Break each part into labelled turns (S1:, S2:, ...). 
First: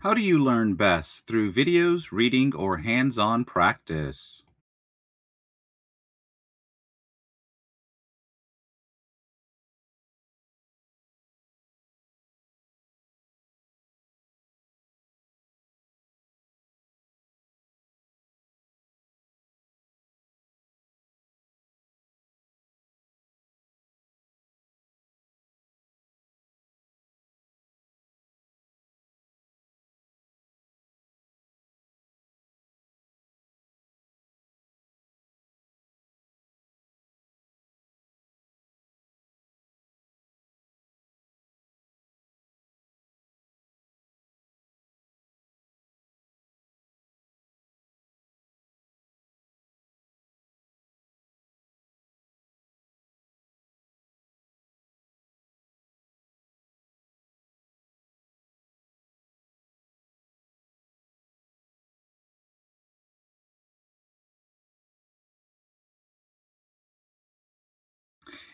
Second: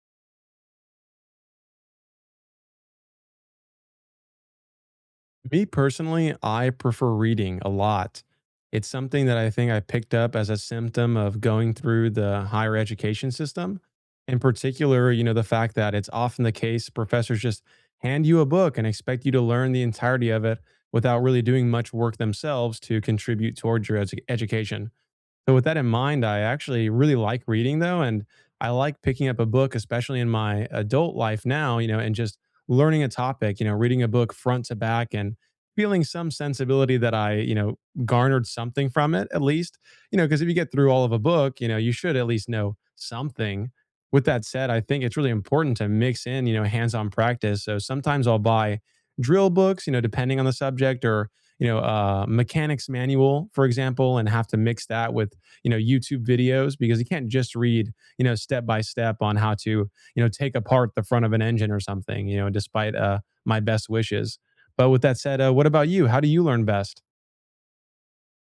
S1: How do you learn best? Through videos, reading, or hands on practice?
S2: Me personally, I prefer reading a lot. It's something that I think I picked up as a symptom of going through the higher education system. In particular, the fact that it's often the case professors just hand you a book and expect you to learn the entirety of it without really doing much work themselves to contribute towards your education. So with that in mind, I actually really like reading though, and I like picking up a book, especially in my adult life now, and just learning a topic, reading a book front to back and feeling some sensibility that I garnered something from it at least, because if you get through all of a book, you should at least know something. With that said, I think it's really important to mix in, hands-on practice. So sometimes I'll buy drill books, depending on the subject or mechanics manual, for example, and have to mix that with YouTube videos because you can't just read step by step on how to take apart the front of an engine or something. Despite my best wishes. But with that said, what about you? How do you learn best?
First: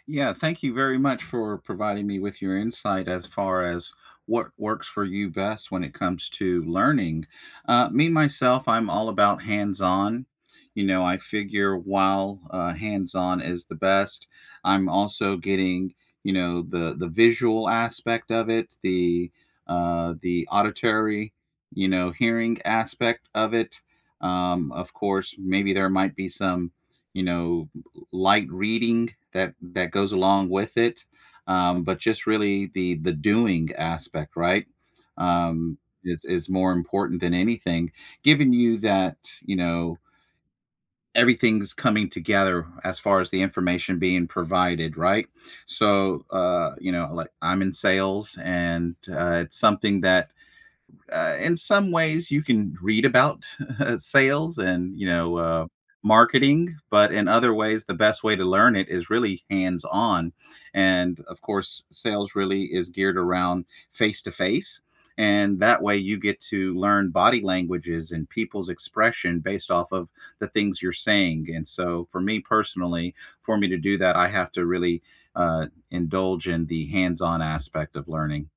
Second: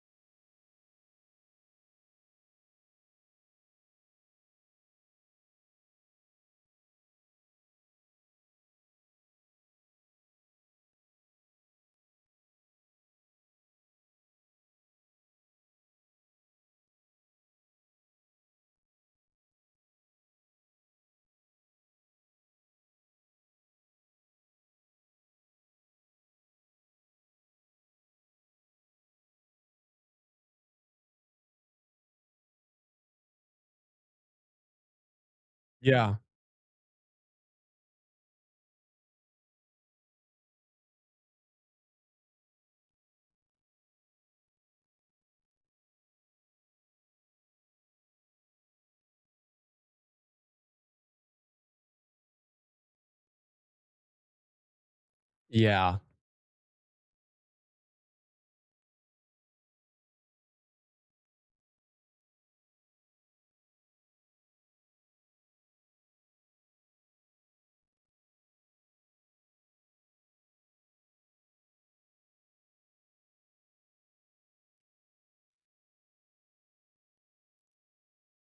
S1: Yeah, thank you very much for providing me with your insight as far as what works for you best when it comes to learning. Me, myself, I'm all about hands on. You know, I figure while hands on is the best, I'm also getting, you know, the visual aspect of it, the auditory, you know, hearing aspect of it. Of course, maybe there might be some, you know, light reading that goes along with it, but just really the doing aspect, right? Um,
S2: Yeah.
S1: is more important than anything, giving you that, you know, everything's coming together as far as the information being provided, right? So you know, like I'm in sales, and it's something that in some ways you can read about sales and, you know,
S2: Yeah.
S1: marketing, but in other ways, the best way to learn it is really hands on. And of course, sales really is geared around face to face. And that way, you get to learn body languages and people's expression based off of the things you're saying. And so, for me personally, for me to do that, I have to really indulge in the hands on aspect of learning.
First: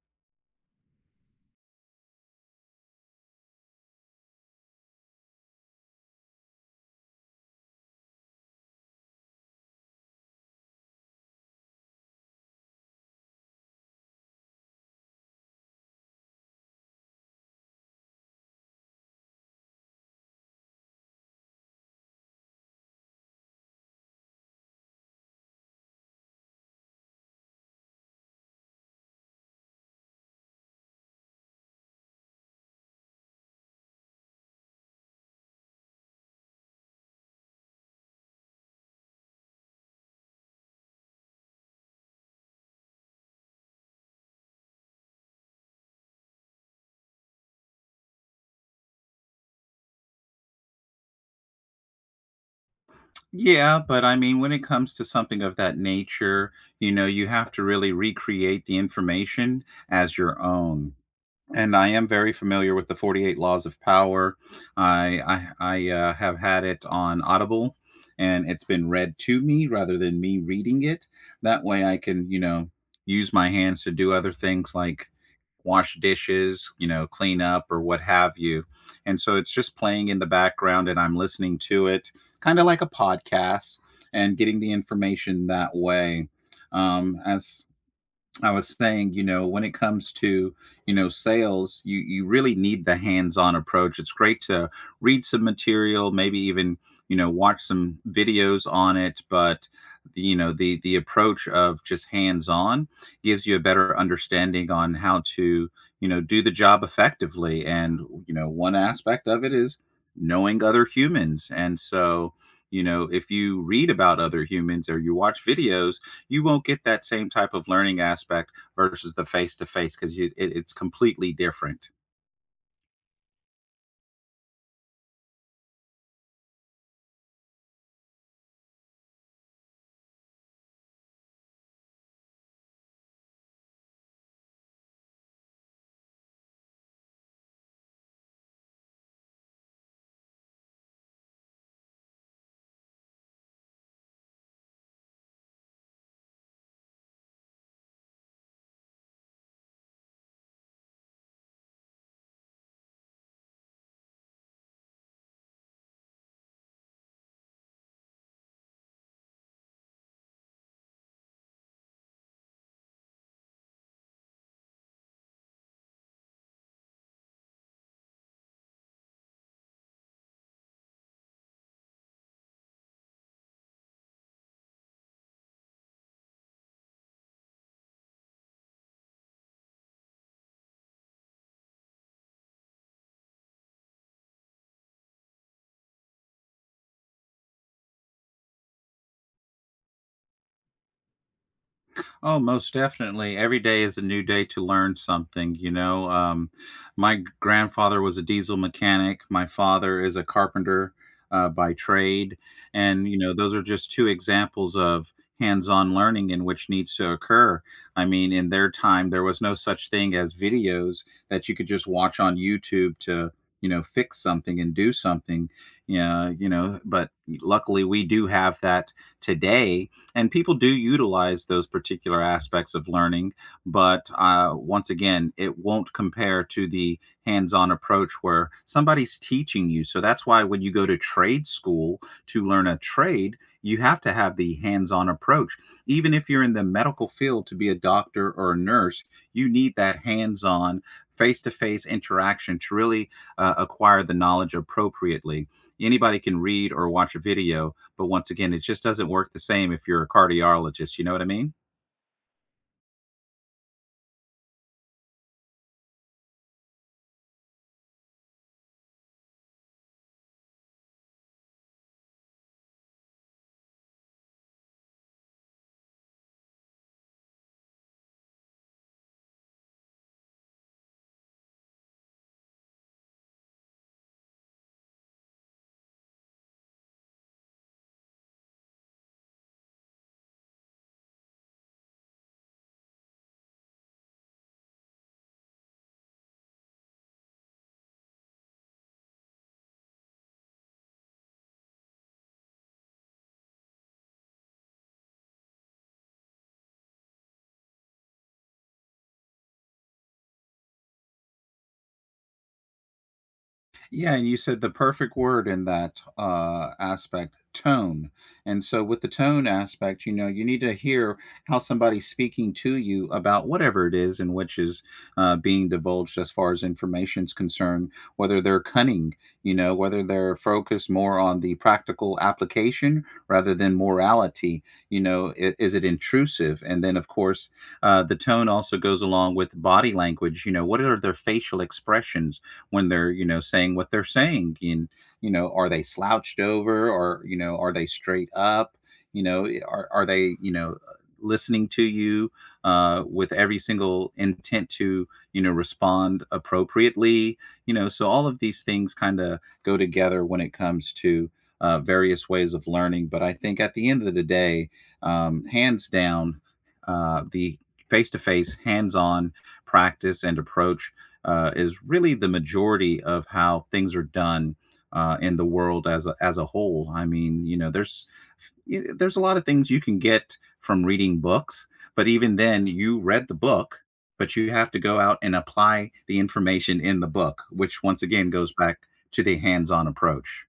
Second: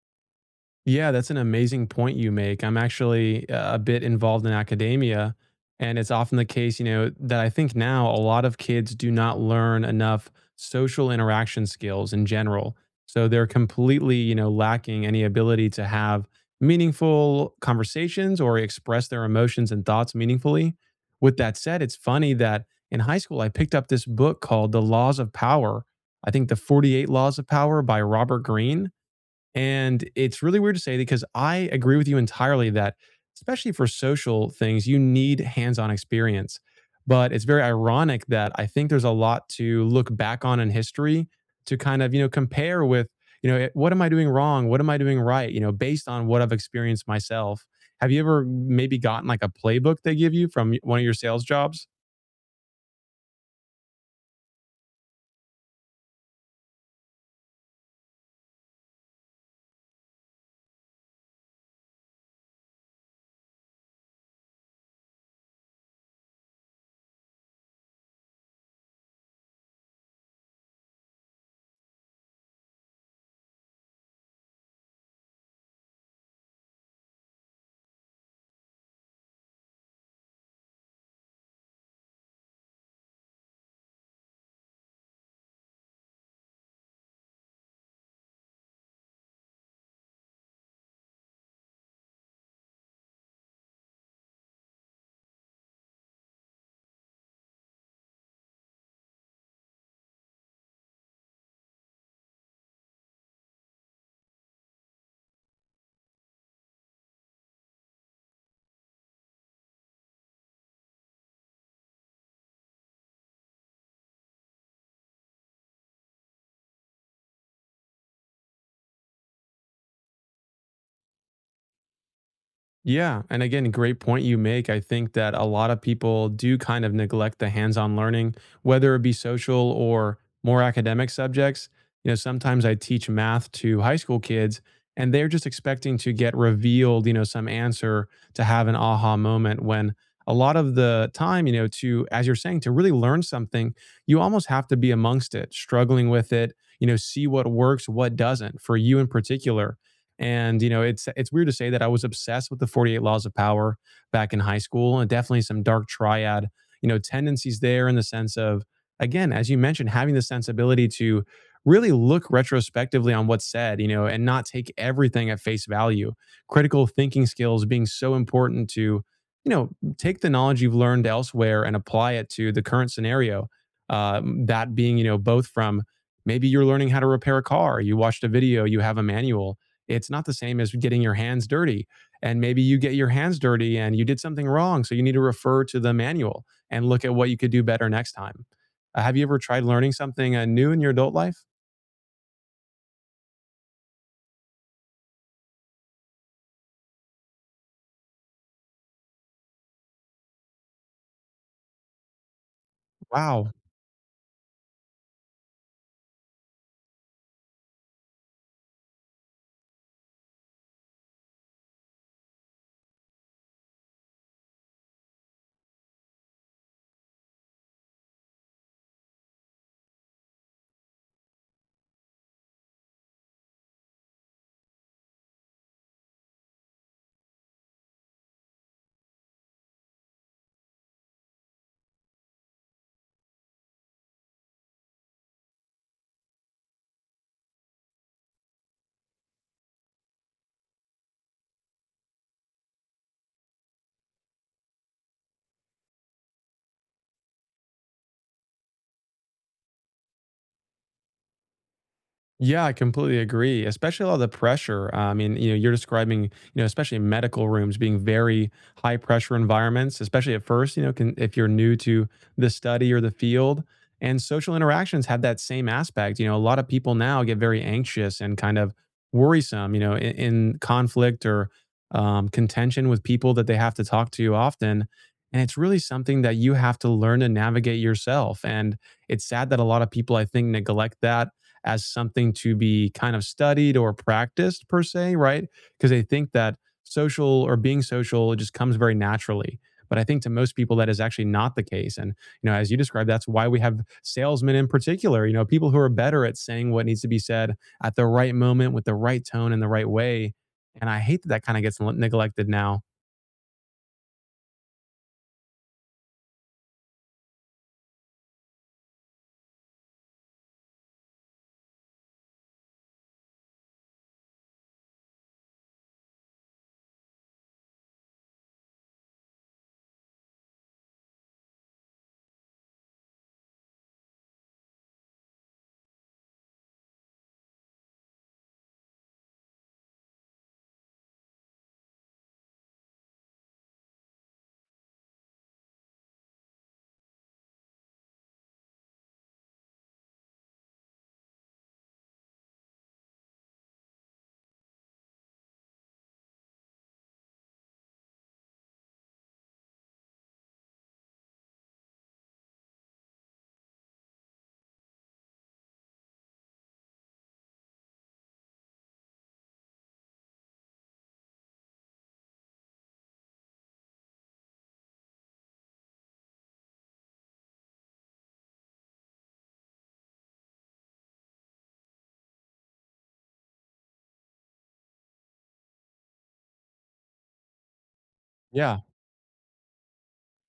S2: Yeah, that's an amazing point you make. I'm actually a bit involved in academia, and it's often the case, that I think now a lot of kids do not learn enough social interaction skills in general. So they're completely, lacking any ability to have meaningful conversations or express their emotions and thoughts meaningfully. With that said, it's funny that in high school I picked up this book called The Laws of Power. I think The 48 Laws of Power by Robert Greene, and it's really weird to say because I agree with you entirely that, especially for social things, you need hands on experience. But it's very ironic that I think there's a lot to look back on in history to kind of, compare with, what am I doing wrong? What am I doing right? Based on what I've experienced myself. Have you ever maybe gotten like a playbook they give you from one of your sales jobs?
S1: Yeah, but I mean, when it comes to something of that nature, you know, you have to really recreate the information as your own, and I am very familiar with the 48 Laws of Power. I have had it on Audible, and it's been read to me rather than me reading it. That way, I can, you know, use my hands to do other things like wash dishes, you know, clean up or what have you. And so it's just playing in the background, and I'm listening to it, kind of like a podcast, and getting the information that way. As I was saying, you know, when it comes to, you know, sales, you really need the hands-on approach. It's great to read some material, maybe even, you know, watch some videos on it, but the, you know, the approach of just hands-on gives you a better understanding on how to, you know, do the job effectively. And, you know, one aspect of it is knowing other humans. And so, you know, if you read about other humans or you watch videos, you won't get that same type of learning aspect versus the face to face because it's completely different.
S2: Yeah. And again, great point you make. I think that a lot of people do kind of neglect the hands on learning, whether it be social or more academic subjects. Sometimes I teach math to high school kids and they're just expecting to get revealed, some answer to have an aha moment when a lot of the time, to, as you're saying, to really learn something, you almost have to be amongst it, struggling with it, see what works, what doesn't for you in particular and it's weird to say that I was obsessed with the 48 laws of power back in high school and definitely some dark triad, tendencies there in the sense of again, as you mentioned, having the sensibility to really look retrospectively on what's said, and not take everything at face value. Critical thinking skills being so important to, you know, take the knowledge you've learned elsewhere and apply it to the current scenario. That being, both from maybe you're learning how to repair a car, you watched a video, you have a manual, it's not the same as getting your hands dirty. And maybe you get your hands dirty and you did something wrong. So you need to refer to the manual and look at what you could do better next time. Have you ever tried learning something new in your adult life?
S1: Oh, most definitely. Every day is a new day to learn something, you know. My grandfather was a diesel mechanic. My father is a carpenter by trade. And, you know,
S2: Wow.
S1: those are just two examples of hands on learning in which needs to occur. I mean, in their time, there was no such thing as videos that you could just watch on YouTube to, you know, fix something and do something. Yeah, you know, but luckily we do have that today, and people do utilize those particular aspects of learning, but once again it won't compare to the hands-on approach where somebody's teaching you. So that's why when you go to trade school to learn a trade, you have to have the hands-on approach. Even if you're in the medical field to be a doctor or a nurse, you need that hands-on face-to-face interaction to really acquire the knowledge appropriately. Anybody can read or watch a video, but once again, it just doesn't work the same if you're a cardiologist. You know what I mean?
S2: Yeah, I completely agree, especially a lot of the pressure. I mean, you're describing, especially medical rooms being very high pressure environments, especially at first, can, if you're new to the study or the field. And social interactions have that same aspect. A lot of people now get very anxious and kind of worrisome, in conflict or contention with people that they have to talk to often. And it's really something that you have to learn to navigate yourself. And it's sad that a lot of people, I think, neglect that as something to be kind of studied or practiced per se, right? Because they think that social or being social it just comes very naturally. But I think to most people that is actually not the case. And as you described, that's why we have salesmen in particular, people who are better at saying what needs to be said at the right moment with the right tone and the right way. And I hate that that kind of gets neglected now.
S1: Yeah, and you said the perfect word in that, aspect, tone, and so with the tone aspect, you know, you need to hear how somebody's speaking to you about whatever it is in which is, being divulged as far as information's concerned, whether they're cunning, you know, whether they're focused more on the practical application rather than morality, you know, I is it intrusive? And then, of course, the tone also goes along with body language, you know, what are their facial expressions when they're, you know, saying what they're saying? And you know, are they slouched over, or you know, are they straight up? You know, are they, you know, listening to you with every single intent to, you know, respond appropriately? You know, so all of these things kind of go together when it comes to various ways of learning. But I think at the end of the day, hands down, the face-to-face hands-on practice and approach is really the majority of how things are done in the world as as a whole. I mean, you know, there's there's a lot of things you can get from reading books, but even then, you read the book, but you have to go out and apply the information in the book, which once again goes
S2: Yeah.
S1: back to the hands-on approach.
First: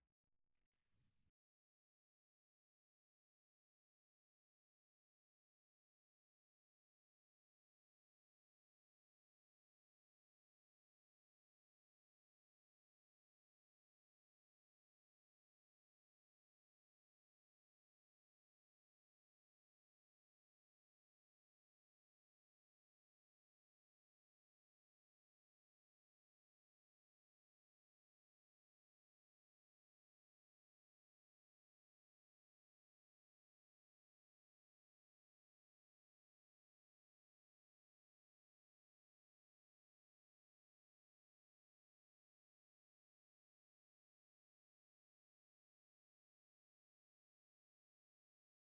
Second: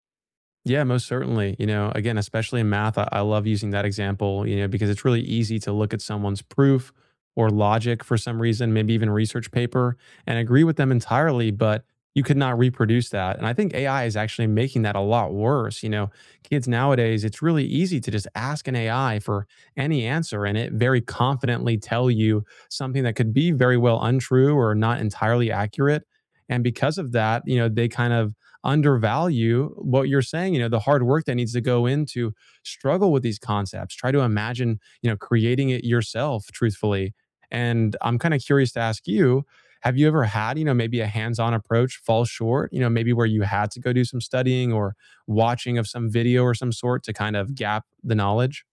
S2: Yeah, most certainly. Again, especially in math, I love using that example, because it's really easy to look at someone's proof or logic for some reason, maybe even research paper, and agree with them entirely, but you could not reproduce that. And I think AI is actually making that a lot worse. Kids nowadays, it's really easy to just ask an AI for any answer and it very confidently tell you something that could be very well untrue or not entirely accurate. And because of that, they kind of undervalue what you're saying, the hard work that needs to go into struggle with these concepts, try to imagine creating it yourself truthfully. And I'm kind of curious to ask you, have you ever had maybe a hands-on approach fall short, maybe where you had to go do some studying or watching of some video or some sort to kind of gap the knowledge?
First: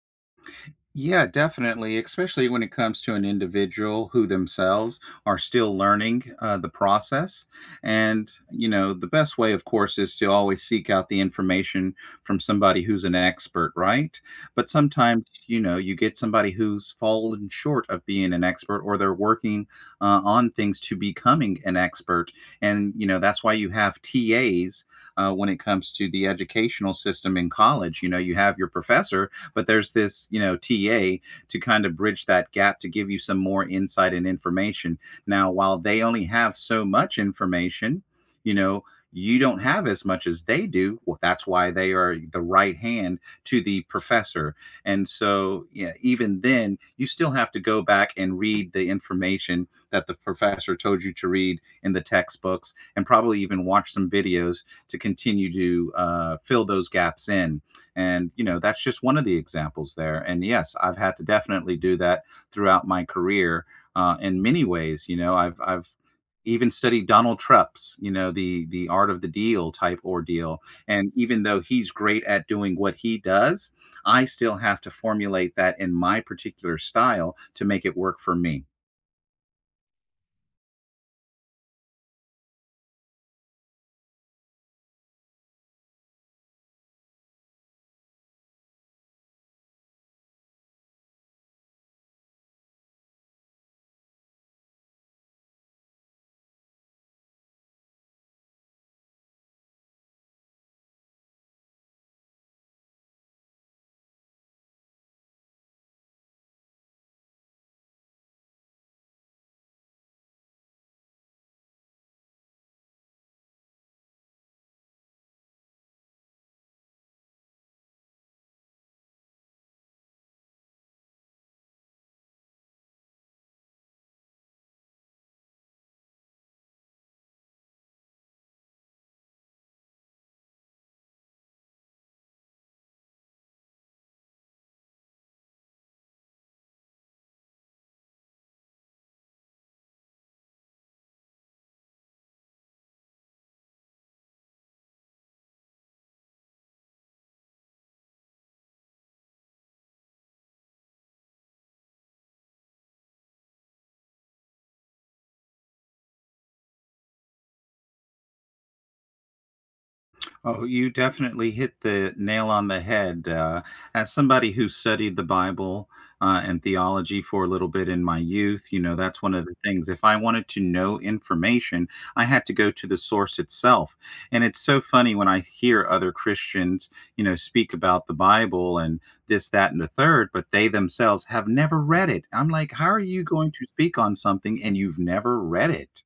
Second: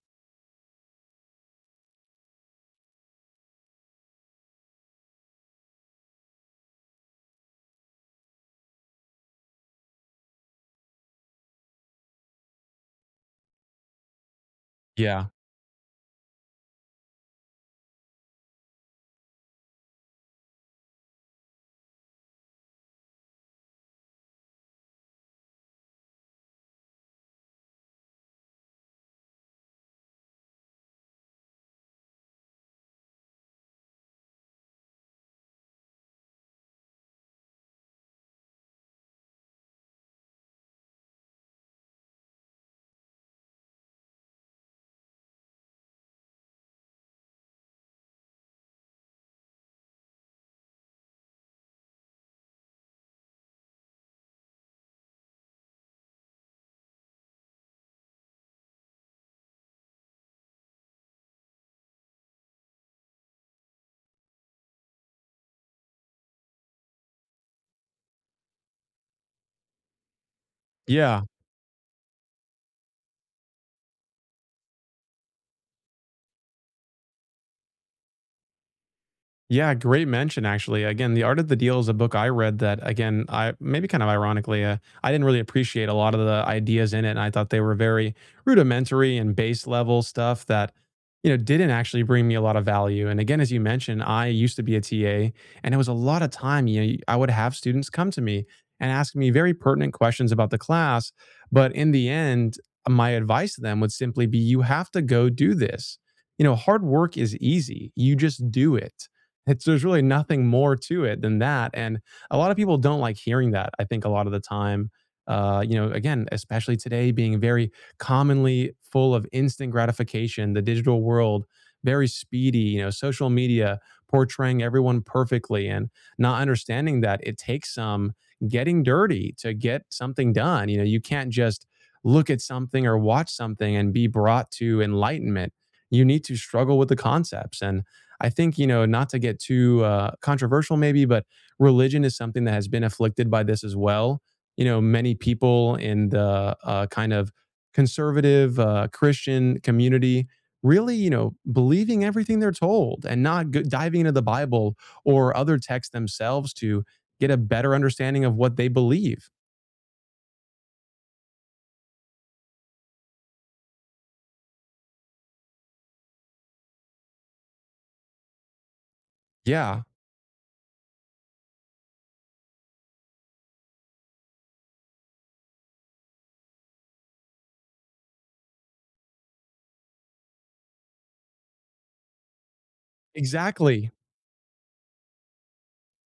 S1: Yeah, definitely, especially when it comes to an individual who themselves are still learning the process. And, you know, the best way, of course, is to always seek out the information from somebody who's an expert, right? But sometimes,
S2: Yeah.
S1: you know, you get somebody who's fallen short of being an expert or they're working on things to becoming an expert. And, you know, that's why you have TAs. When it comes to the educational system in college, you know, you have your professor, but there's this, you know, ta to kind of bridge that gap to give you some more insight and information. Now while they only have so much information, you know, you don't have as much as they do. Well, that's why they are the right hand to the professor. And so, yeah, even then, you still have to go back and read the information that the professor told you to read in the textbooks, and probably even watch some videos to continue to fill those gaps in. And, you know, that's just one of the examples there. And yes, I've had to definitely do that throughout my career in many ways. I've even studied Donald Trump's, you know, the art of the deal type ordeal. And
S2: Yeah.
S1: even though he's great at doing what he does, I still have to formulate that in my particular style to make it work for me.
S2: Yeah, great mention actually. Again, The Art of the Deal is a book I read that again, I maybe kind of ironically, I didn't really appreciate a lot of the ideas in it and I thought they were very rudimentary and base level stuff that didn't actually bring me a lot of value. And again, as you mentioned, I used to be a TA and it was a lot of time, I would have students come to me and ask me very pertinent questions about the class, but in the end, my advice to them would simply be you have to go do this. Hard work is easy. You just do it. It's there's really nothing more to it than that, and a lot of people don't like hearing that, I think a lot of the time. Again, especially today being very commonly full of instant gratification, the digital world, very speedy, social media portraying everyone perfectly and not understanding that it takes some getting dirty to get something done. You can't just look at something or watch something and be brought to enlightenment. You need to struggle with the concepts and I think, not to get too controversial maybe, but religion is something that has been afflicted by this as well. Many people in the kind of conservative Christian community really, believing everything they're told and not diving into the Bible or other texts themselves to get a better understanding of what they believe.
S1: Oh, you definitely hit the nail on the head. As somebody who studied the Bible and theology for a little bit in my youth, you know, that's one of the
S2: Yeah,
S1: things. If I wanted to know information, I had to go to the source itself. And it's so funny when I hear other Christians, you know, speak about the Bible and this, that, and the third, but they themselves have never read it. I'm like, how are you going to
S2: exactly.
S1: speak on something and you've never read it?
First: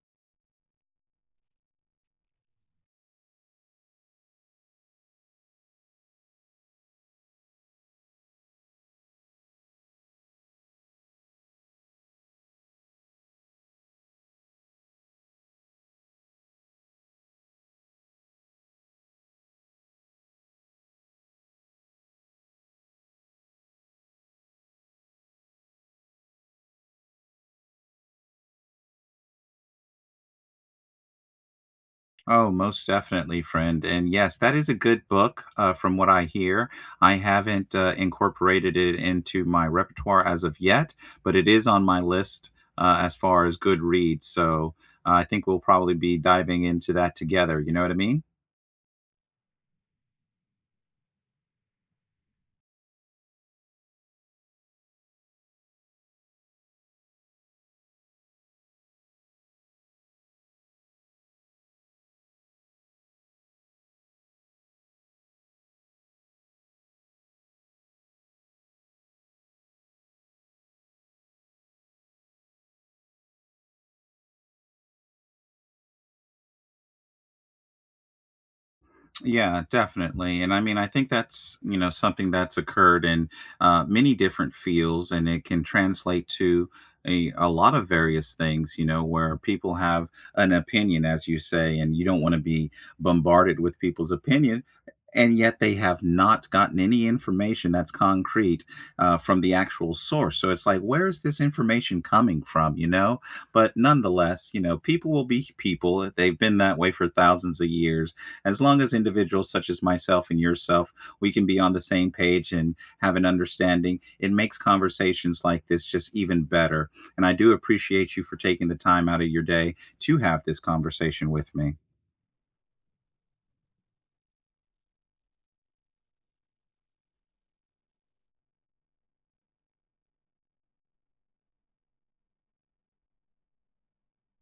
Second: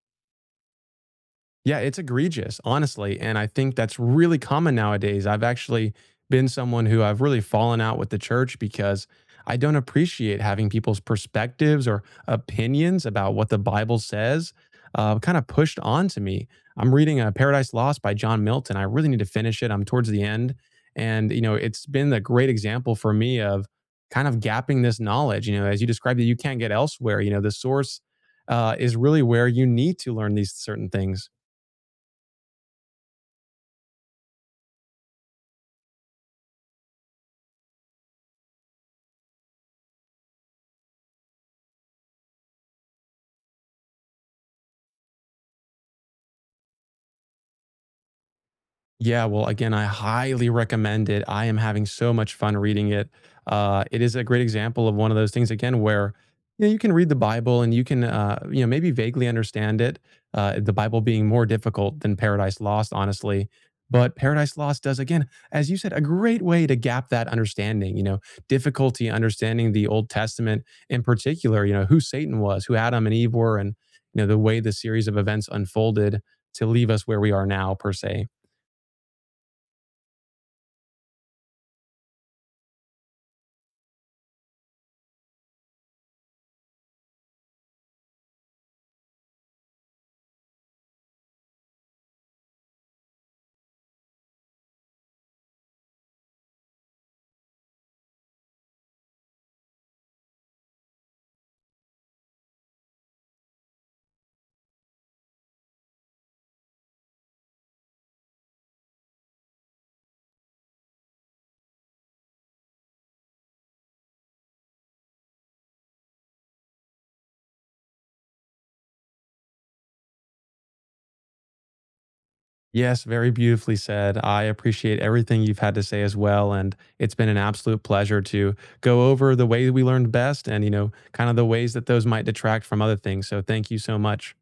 S2: Yeah, it's egregious, honestly. And I think that's really common nowadays. I've actually been someone who I've really fallen out with the church because I don't appreciate having people's perspectives or opinions about what the Bible says, kind of pushed onto me. I'm reading Paradise Lost by John Milton. I really need to finish it. I'm towards the end. And it's been a great example for me of kind of gapping this knowledge, as you described that you can't get elsewhere. The source is really where you need to learn these certain things.
S1: Oh, most definitely, friend. And yes, that is a good book from what I hear. I haven't incorporated it into my repertoire as of yet, but it is on my list as far as good reads. So I think we'll probably be diving into that together. You know what I mean?
S2: Yeah, well, again, I highly recommend it. I am having so much fun reading it. It is a great example of one of those things again where you can read the Bible and you can maybe vaguely understand it. The Bible being more difficult than Paradise Lost, honestly. But Paradise Lost does again, as you said, a great way to gap that understanding. Difficulty understanding the Old Testament in particular. Who Satan was, who Adam and Eve were, and the way the series of events unfolded to leave us where we are now, per se.
S1: Yeah, definitely. And I mean, I think that's, you know, something that's occurred in many different fields, and it can translate to a lot of various things, you know, where people have an opinion, as you say, and you don't want to be bombarded with people's opinion. And yet they have not gotten any information that's concrete from the actual source. So it's like, where is this information coming from, you know? But nonetheless, you know, people will be people. They've been that way for thousands of years. As long as individuals such as myself and yourself, we can be on the same page and have an understanding, it makes conversations like this just even better. And I do appreciate you for taking the time out of your day to have this conversation with me.
S2: Yes, very beautifully said. I appreciate everything you've had to say as well. And it's been an absolute pleasure to go over the way we learned best and, kind of the ways that those might detract from other things. So thank you so much.